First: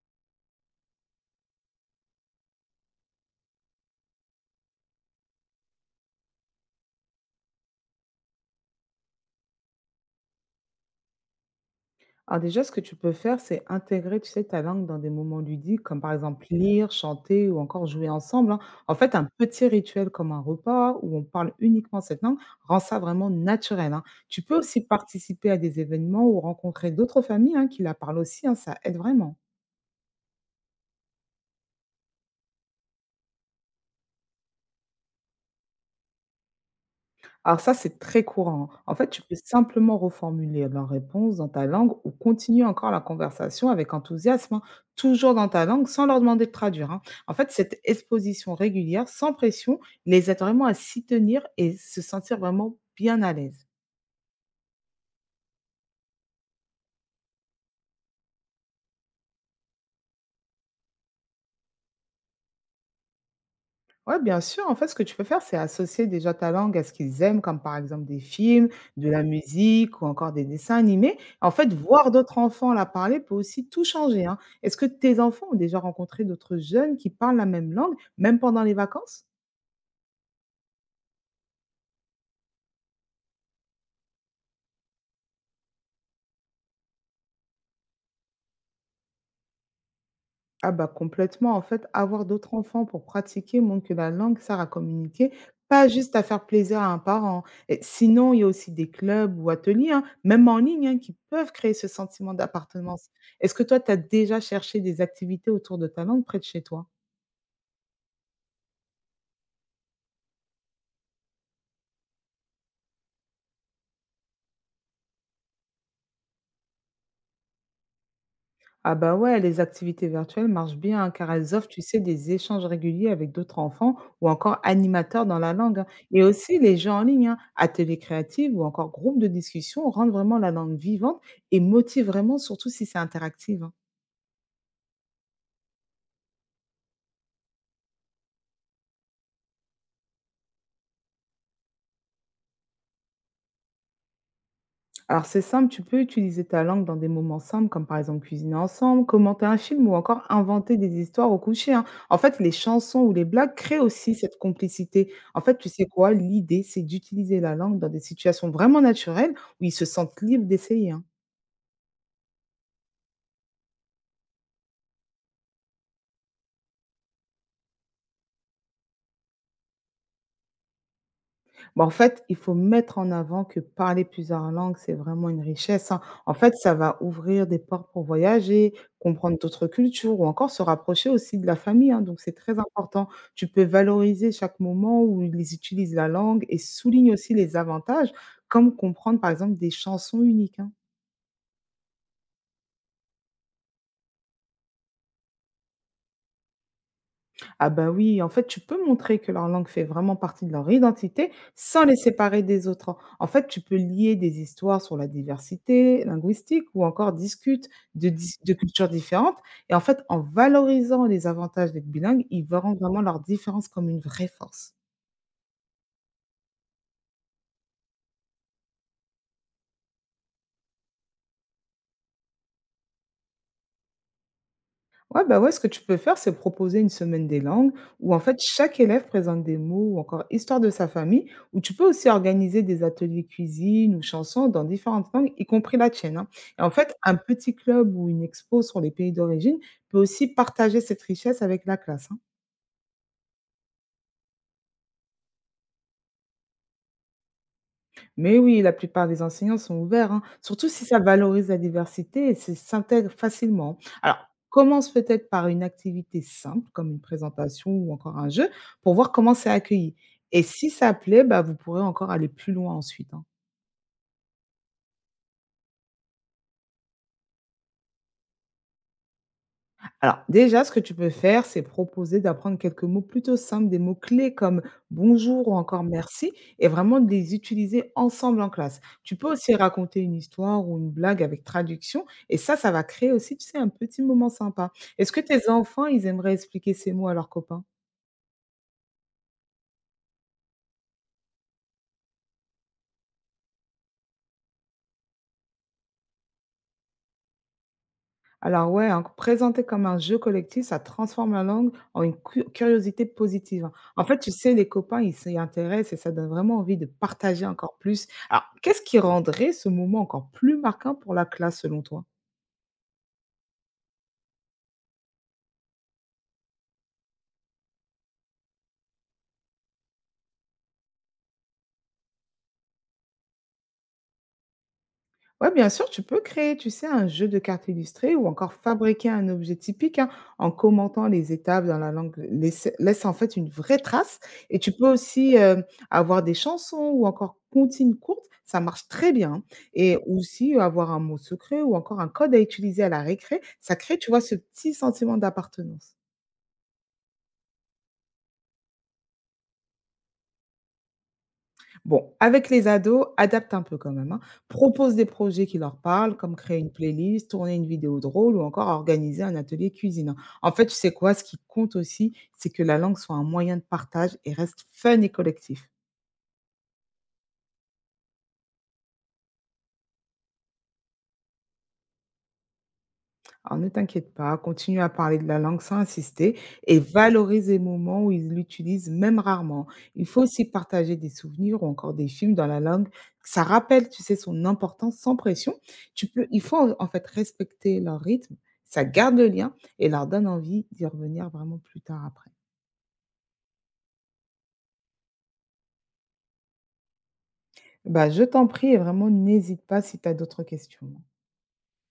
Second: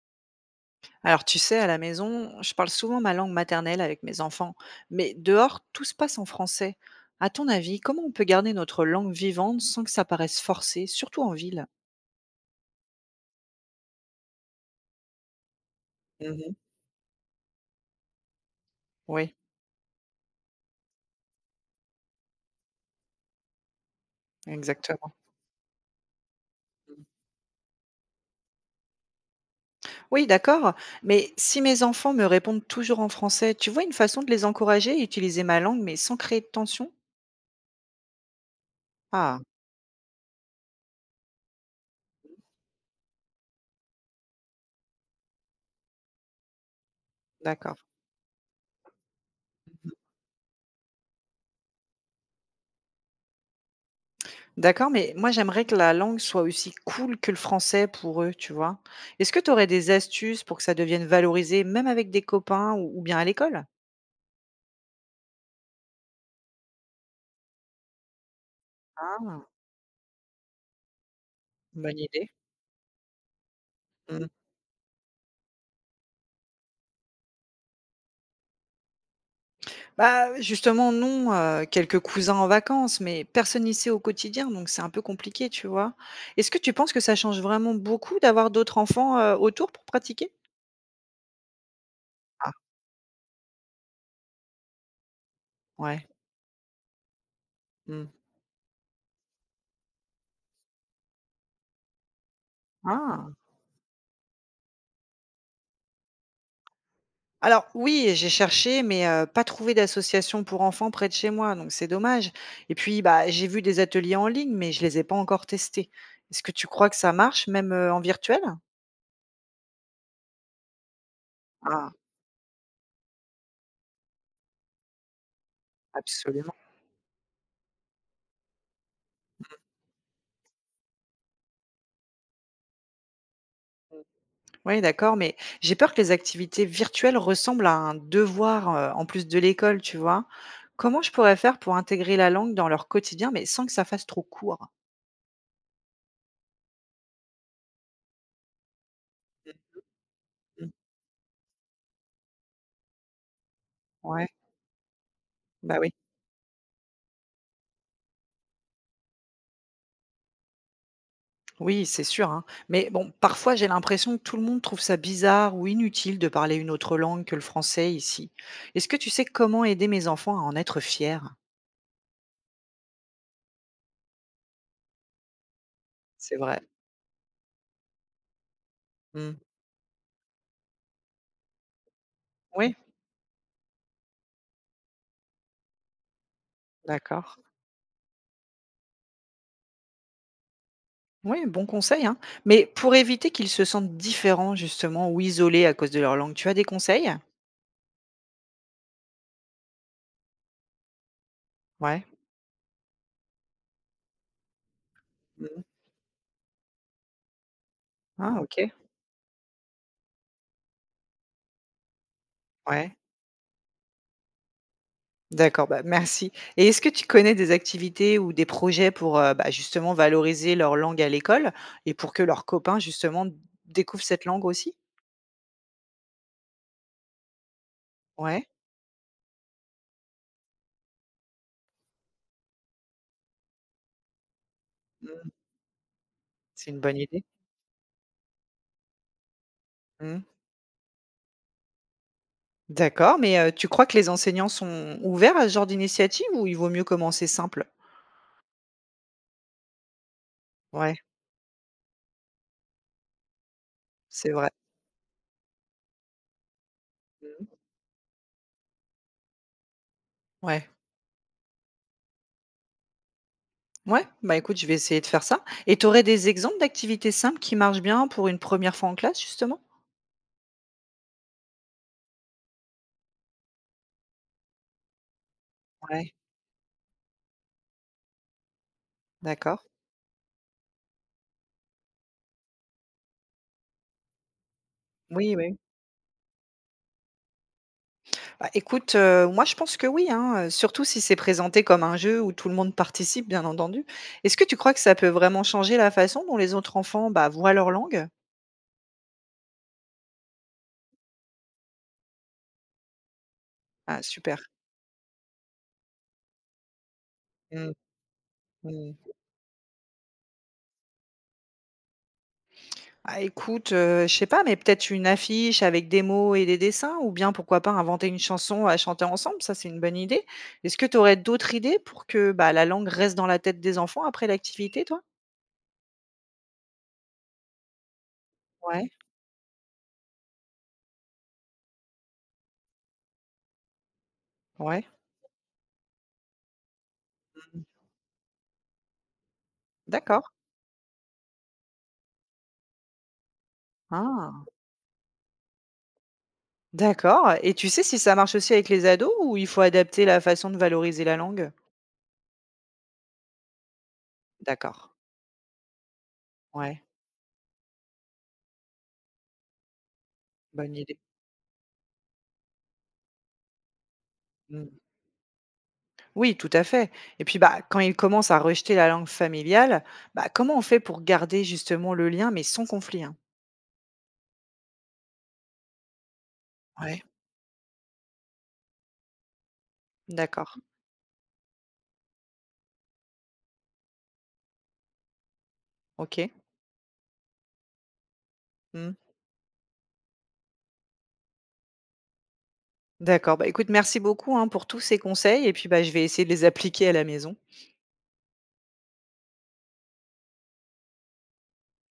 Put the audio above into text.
Alors tu sais, à la maison, je parle souvent ma langue maternelle avec mes enfants, mais dehors, tout se passe en français. À ton avis, comment on peut garder notre langue vivante sans que ça paraisse forcé, surtout en ville. Alors déjà, ce que tu peux faire, c'est intégrer, tu sais, ta langue dans des moments ludiques, comme par exemple Mhm. Lire, chanter ou encore jouer ensemble, hein. En fait, un Oui, petit rituel comme un repas où on parle uniquement cette langue rend ça vraiment naturel, hein. Tu peux aussi exactement. participer à des événements ou rencontrer d'autres familles hein, qui la parlent aussi, hein, ça aide vraiment. Oui, d'accord, mais si mes enfants me répondent toujours en français, tu vois une façon de les encourager à utiliser ma langue, mais sans créer de tension. Alors ça, c'est très courant, hein. En fait, tu peux Ah, simplement reformuler la réponse dans ta langue ou continuer encore la conversation avec enthousiasme, hein, toujours dans ta langue, sans leur demander de traduire, hein. En fait, cette d'accord. exposition régulière, sans pression, les aide vraiment à s'y tenir et se sentir vraiment bien à l'aise. D'accord, mais moi j'aimerais que la langue soit aussi cool que le français pour eux, tu vois? Est-ce que tu aurais des astuces pour que ça devienne valorisé, même avec des copains ou bien à l'école? Ouais, bien sûr. En fait, ce que tu peux faire, c'est associer déjà ta langue à ce qu'ils aiment, comme par exemple des films, de la Ah, musique ou encore des dessins animés. En fait, bonne voir idée. d'autres enfants la parler peut aussi tout changer, Mmh. hein. Est-ce que tes enfants ont déjà rencontré d'autres jeunes qui parlent la même langue, même pendant les vacances? Bah, justement, non, quelques cousins en vacances, mais personne n'y sait au quotidien, donc c'est un peu compliqué, tu vois? Est-ce que tu penses que ça change vraiment beaucoup d'avoir d'autres enfants, autour pour pratiquer? Ah bah complètement, en fait, avoir Ah, d'autres enfants pour pratiquer montre que la langue sert à communiquer, pas ouais. juste à faire plaisir à un parent. Et Mmh. sinon, il y a aussi des clubs ou ateliers, hein, même en ligne, hein, qui peuvent créer ce sentiment d'appartenance. Ah! Est-ce que toi, tu as déjà cherché des activités autour de ta langue près de chez toi? Alors oui, j'ai cherché, mais pas trouvé d'association pour enfants près de chez moi, donc c'est dommage et puis, bah, j'ai vu des ateliers en ligne, mais je les ai pas encore testés. Est-ce que tu crois que ça marche même, en virtuel? Ah bah ouais, les activités virtuelles marchent bien hein, car elles offrent, tu Ah, sais, des échanges réguliers avec d'autres enfants ou encore animateurs dans la langue, hein. Et absolument. aussi les jeux en ligne, hein, ateliers créatifs ou encore groupes de discussion rendent vraiment la langue vivante et motivent vraiment, surtout si c'est interactif, hein. Oui, d'accord, mais j'ai peur que les activités virtuelles ressemblent à un devoir, en plus de l'école, tu vois? Comment je pourrais faire pour intégrer la langue dans leur quotidien, mais sans que ça fasse trop court? Alors c'est simple, tu peux utiliser ta langue dans des moments simples, comme par exemple cuisiner ensemble, commenter un film ou encore Mmh. inventer des histoires au coucher, hein. En fait, les chansons ou les blagues créent aussi Ouais, cette complicité. En fait, tu bah sais oui. quoi, l'idée, c'est d'utiliser la langue dans des situations vraiment naturelles où ils se sentent libres d'essayer, hein. Oui, c'est sûr, hein. Mais bon, parfois j'ai l'impression que tout le monde trouve ça bizarre ou inutile de parler une autre langue que le français ici. Est-ce que tu sais comment aider mes enfants à en être fiers? Bah, en fait, il faut mettre en avant que parler plusieurs langues, c'est vraiment une richesse, hein. En C'est fait, vrai. ça va ouvrir des portes pour voyager, comprendre Mm. d'autres cultures ou encore se rapprocher aussi de la famille, hein, donc c'est très Oui, important. Tu peux valoriser chaque moment où ils utilisent la langue et souligne aussi d'accord. les avantages, comme comprendre, par exemple, des chansons uniques, hein. Oui, bon conseil, hein. Mais pour éviter qu'ils se sentent différents justement ou isolés à cause de leur langue, tu as des conseils? Ah bah oui, en fait, tu peux montrer que leur langue fait vraiment partie de leur identité sans les Ouais. séparer des autres. En fait, tu peux lier des histoires sur la Mm. diversité linguistique ou encore discute de, dis- Ah, de ok. cultures différentes. Et en fait, en valorisant les avantages d'être bilingue, ils verront Ouais. vraiment leur différence comme une vraie force. D'accord, bah, merci. Et est-ce que tu connais des activités ou des projets pour, bah, justement valoriser leur langue à l'école et pour que leurs copains justement découvrent cette langue aussi? Ouais, bah, ouais, ce que tu peux faire, c'est proposer une semaine des langues où, en fait, Ouais, chaque élève présente des mots ou encore histoire de sa famille, ou tu peux aussi organiser des ateliers cuisine ou chansons dans différentes mmh, langues, y compris la tienne, hein. Et en c'est une fait, bonne un idée. petit club ou une expo sur les pays d'origine peut Mmh. aussi partager cette richesse avec la classe, hein. D'accord, mais tu crois que les enseignants sont ouverts à ce genre d'initiative ou il vaut mieux commencer simple? Mais oui, la plupart des enseignants sont ouverts, hein, surtout si Ouais, ça valorise la diversité et se s'intègre facilement. Alors, c'est vrai. commence peut-être par une activité simple, comme une Mmh. présentation ou encore un jeu, pour voir comment c'est accueilli. Et Ouais. si ça plaît, bah, vous pourrez encore aller plus loin ensuite, hein. Ouais, bah, écoute, je vais essayer de faire ça et tu aurais des exemples d'activités simples qui marchent bien pour une première fois en classe justement? Alors, déjà, ce que tu peux faire, c'est proposer d'apprendre quelques mots plutôt simples, des mots-clés comme bonjour ou encore Ouais, merci, et vraiment de les utiliser ensemble en classe. Tu peux aussi d'accord. raconter une histoire ou une blague avec traduction, et ça va créer aussi, tu sais, un petit moment sympa. Est-ce que Oui, tes oui. enfants, ils aimeraient expliquer ces mots à leurs copains? Bah, écoute, moi je pense que oui, hein, surtout si c'est présenté comme un jeu où tout le monde participe, bien entendu. Est-ce que tu crois que ça peut vraiment changer la façon dont les autres enfants, bah, voient leur langue? Alors ouais, hein, présenté comme un jeu collectif, ça transforme la langue en une cu curiosité positive, hein. Ah En fait, tu super. sais, les copains, ils s'y intéressent et ça donne vraiment envie de partager Mmh. encore plus. Alors, qu'est-ce Mh. qui rendrait ce moment encore plus marquant pour la classe selon toi? Ah écoute, je sais pas, mais peut-être une affiche avec des mots et des dessins ou bien pourquoi pas inventer une chanson à chanter ensemble, ça c'est une bonne idée. Est-ce que tu aurais d'autres idées pour que, bah, la langue reste dans la tête des enfants après l'activité toi? Ouais, bien sûr, tu peux créer, tu sais, un jeu de cartes illustrées ou encore Ouais, fabriquer un objet typique hein, en commentant les étapes dans la langue. Laisse en fait une vraie trace. Et tu peux ouais. aussi avoir des chansons ou encore Mmh. comptines courtes. Ça marche très bien, hein. Et D'accord. aussi avoir un mot secret ou encore un code à utiliser à la récré. Ça crée, tu vois, ce Ah. petit sentiment d'appartenance. D'accord et tu sais si ça marche aussi avec les ados ou il faut adapter la façon de valoriser la langue? Bon, avec les ados, adapte un peu quand même, hein. D'accord, Propose des projets qui leur parlent, comme créer une ouais, playlist, tourner une vidéo drôle ou encore organiser un atelier cuisine, hein. En fait, tu bonne sais idée. quoi? Ce qui compte aussi, c'est que la langue soit un moyen de partage et reste Mmh. fun et collectif. Oui, tout à fait et puis, bah, quand ils commencent à rejeter la langue familiale, bah, comment on fait pour garder justement le lien mais sans conflit, hein? Alors ne t'inquiète pas, continue à parler de la langue sans insister et Ouais, valorise les moments où ils l'utilisent même rarement. Il faut aussi d'accord, partager des souvenirs ou encore des films dans la langue. Ça rappelle, tu sais, son importance sans pression. Tu peux, OK. il faut en fait respecter leur rythme. Ça Mmh. garde le lien et leur donne envie d'y revenir vraiment plus tard après. D'accord, bah, écoute merci beaucoup, hein, pour tous ces conseils et puis, bah, je vais essayer de les appliquer à la maison. Bah, je t'en prie et vraiment n'hésite pas si tu as d'autres questions.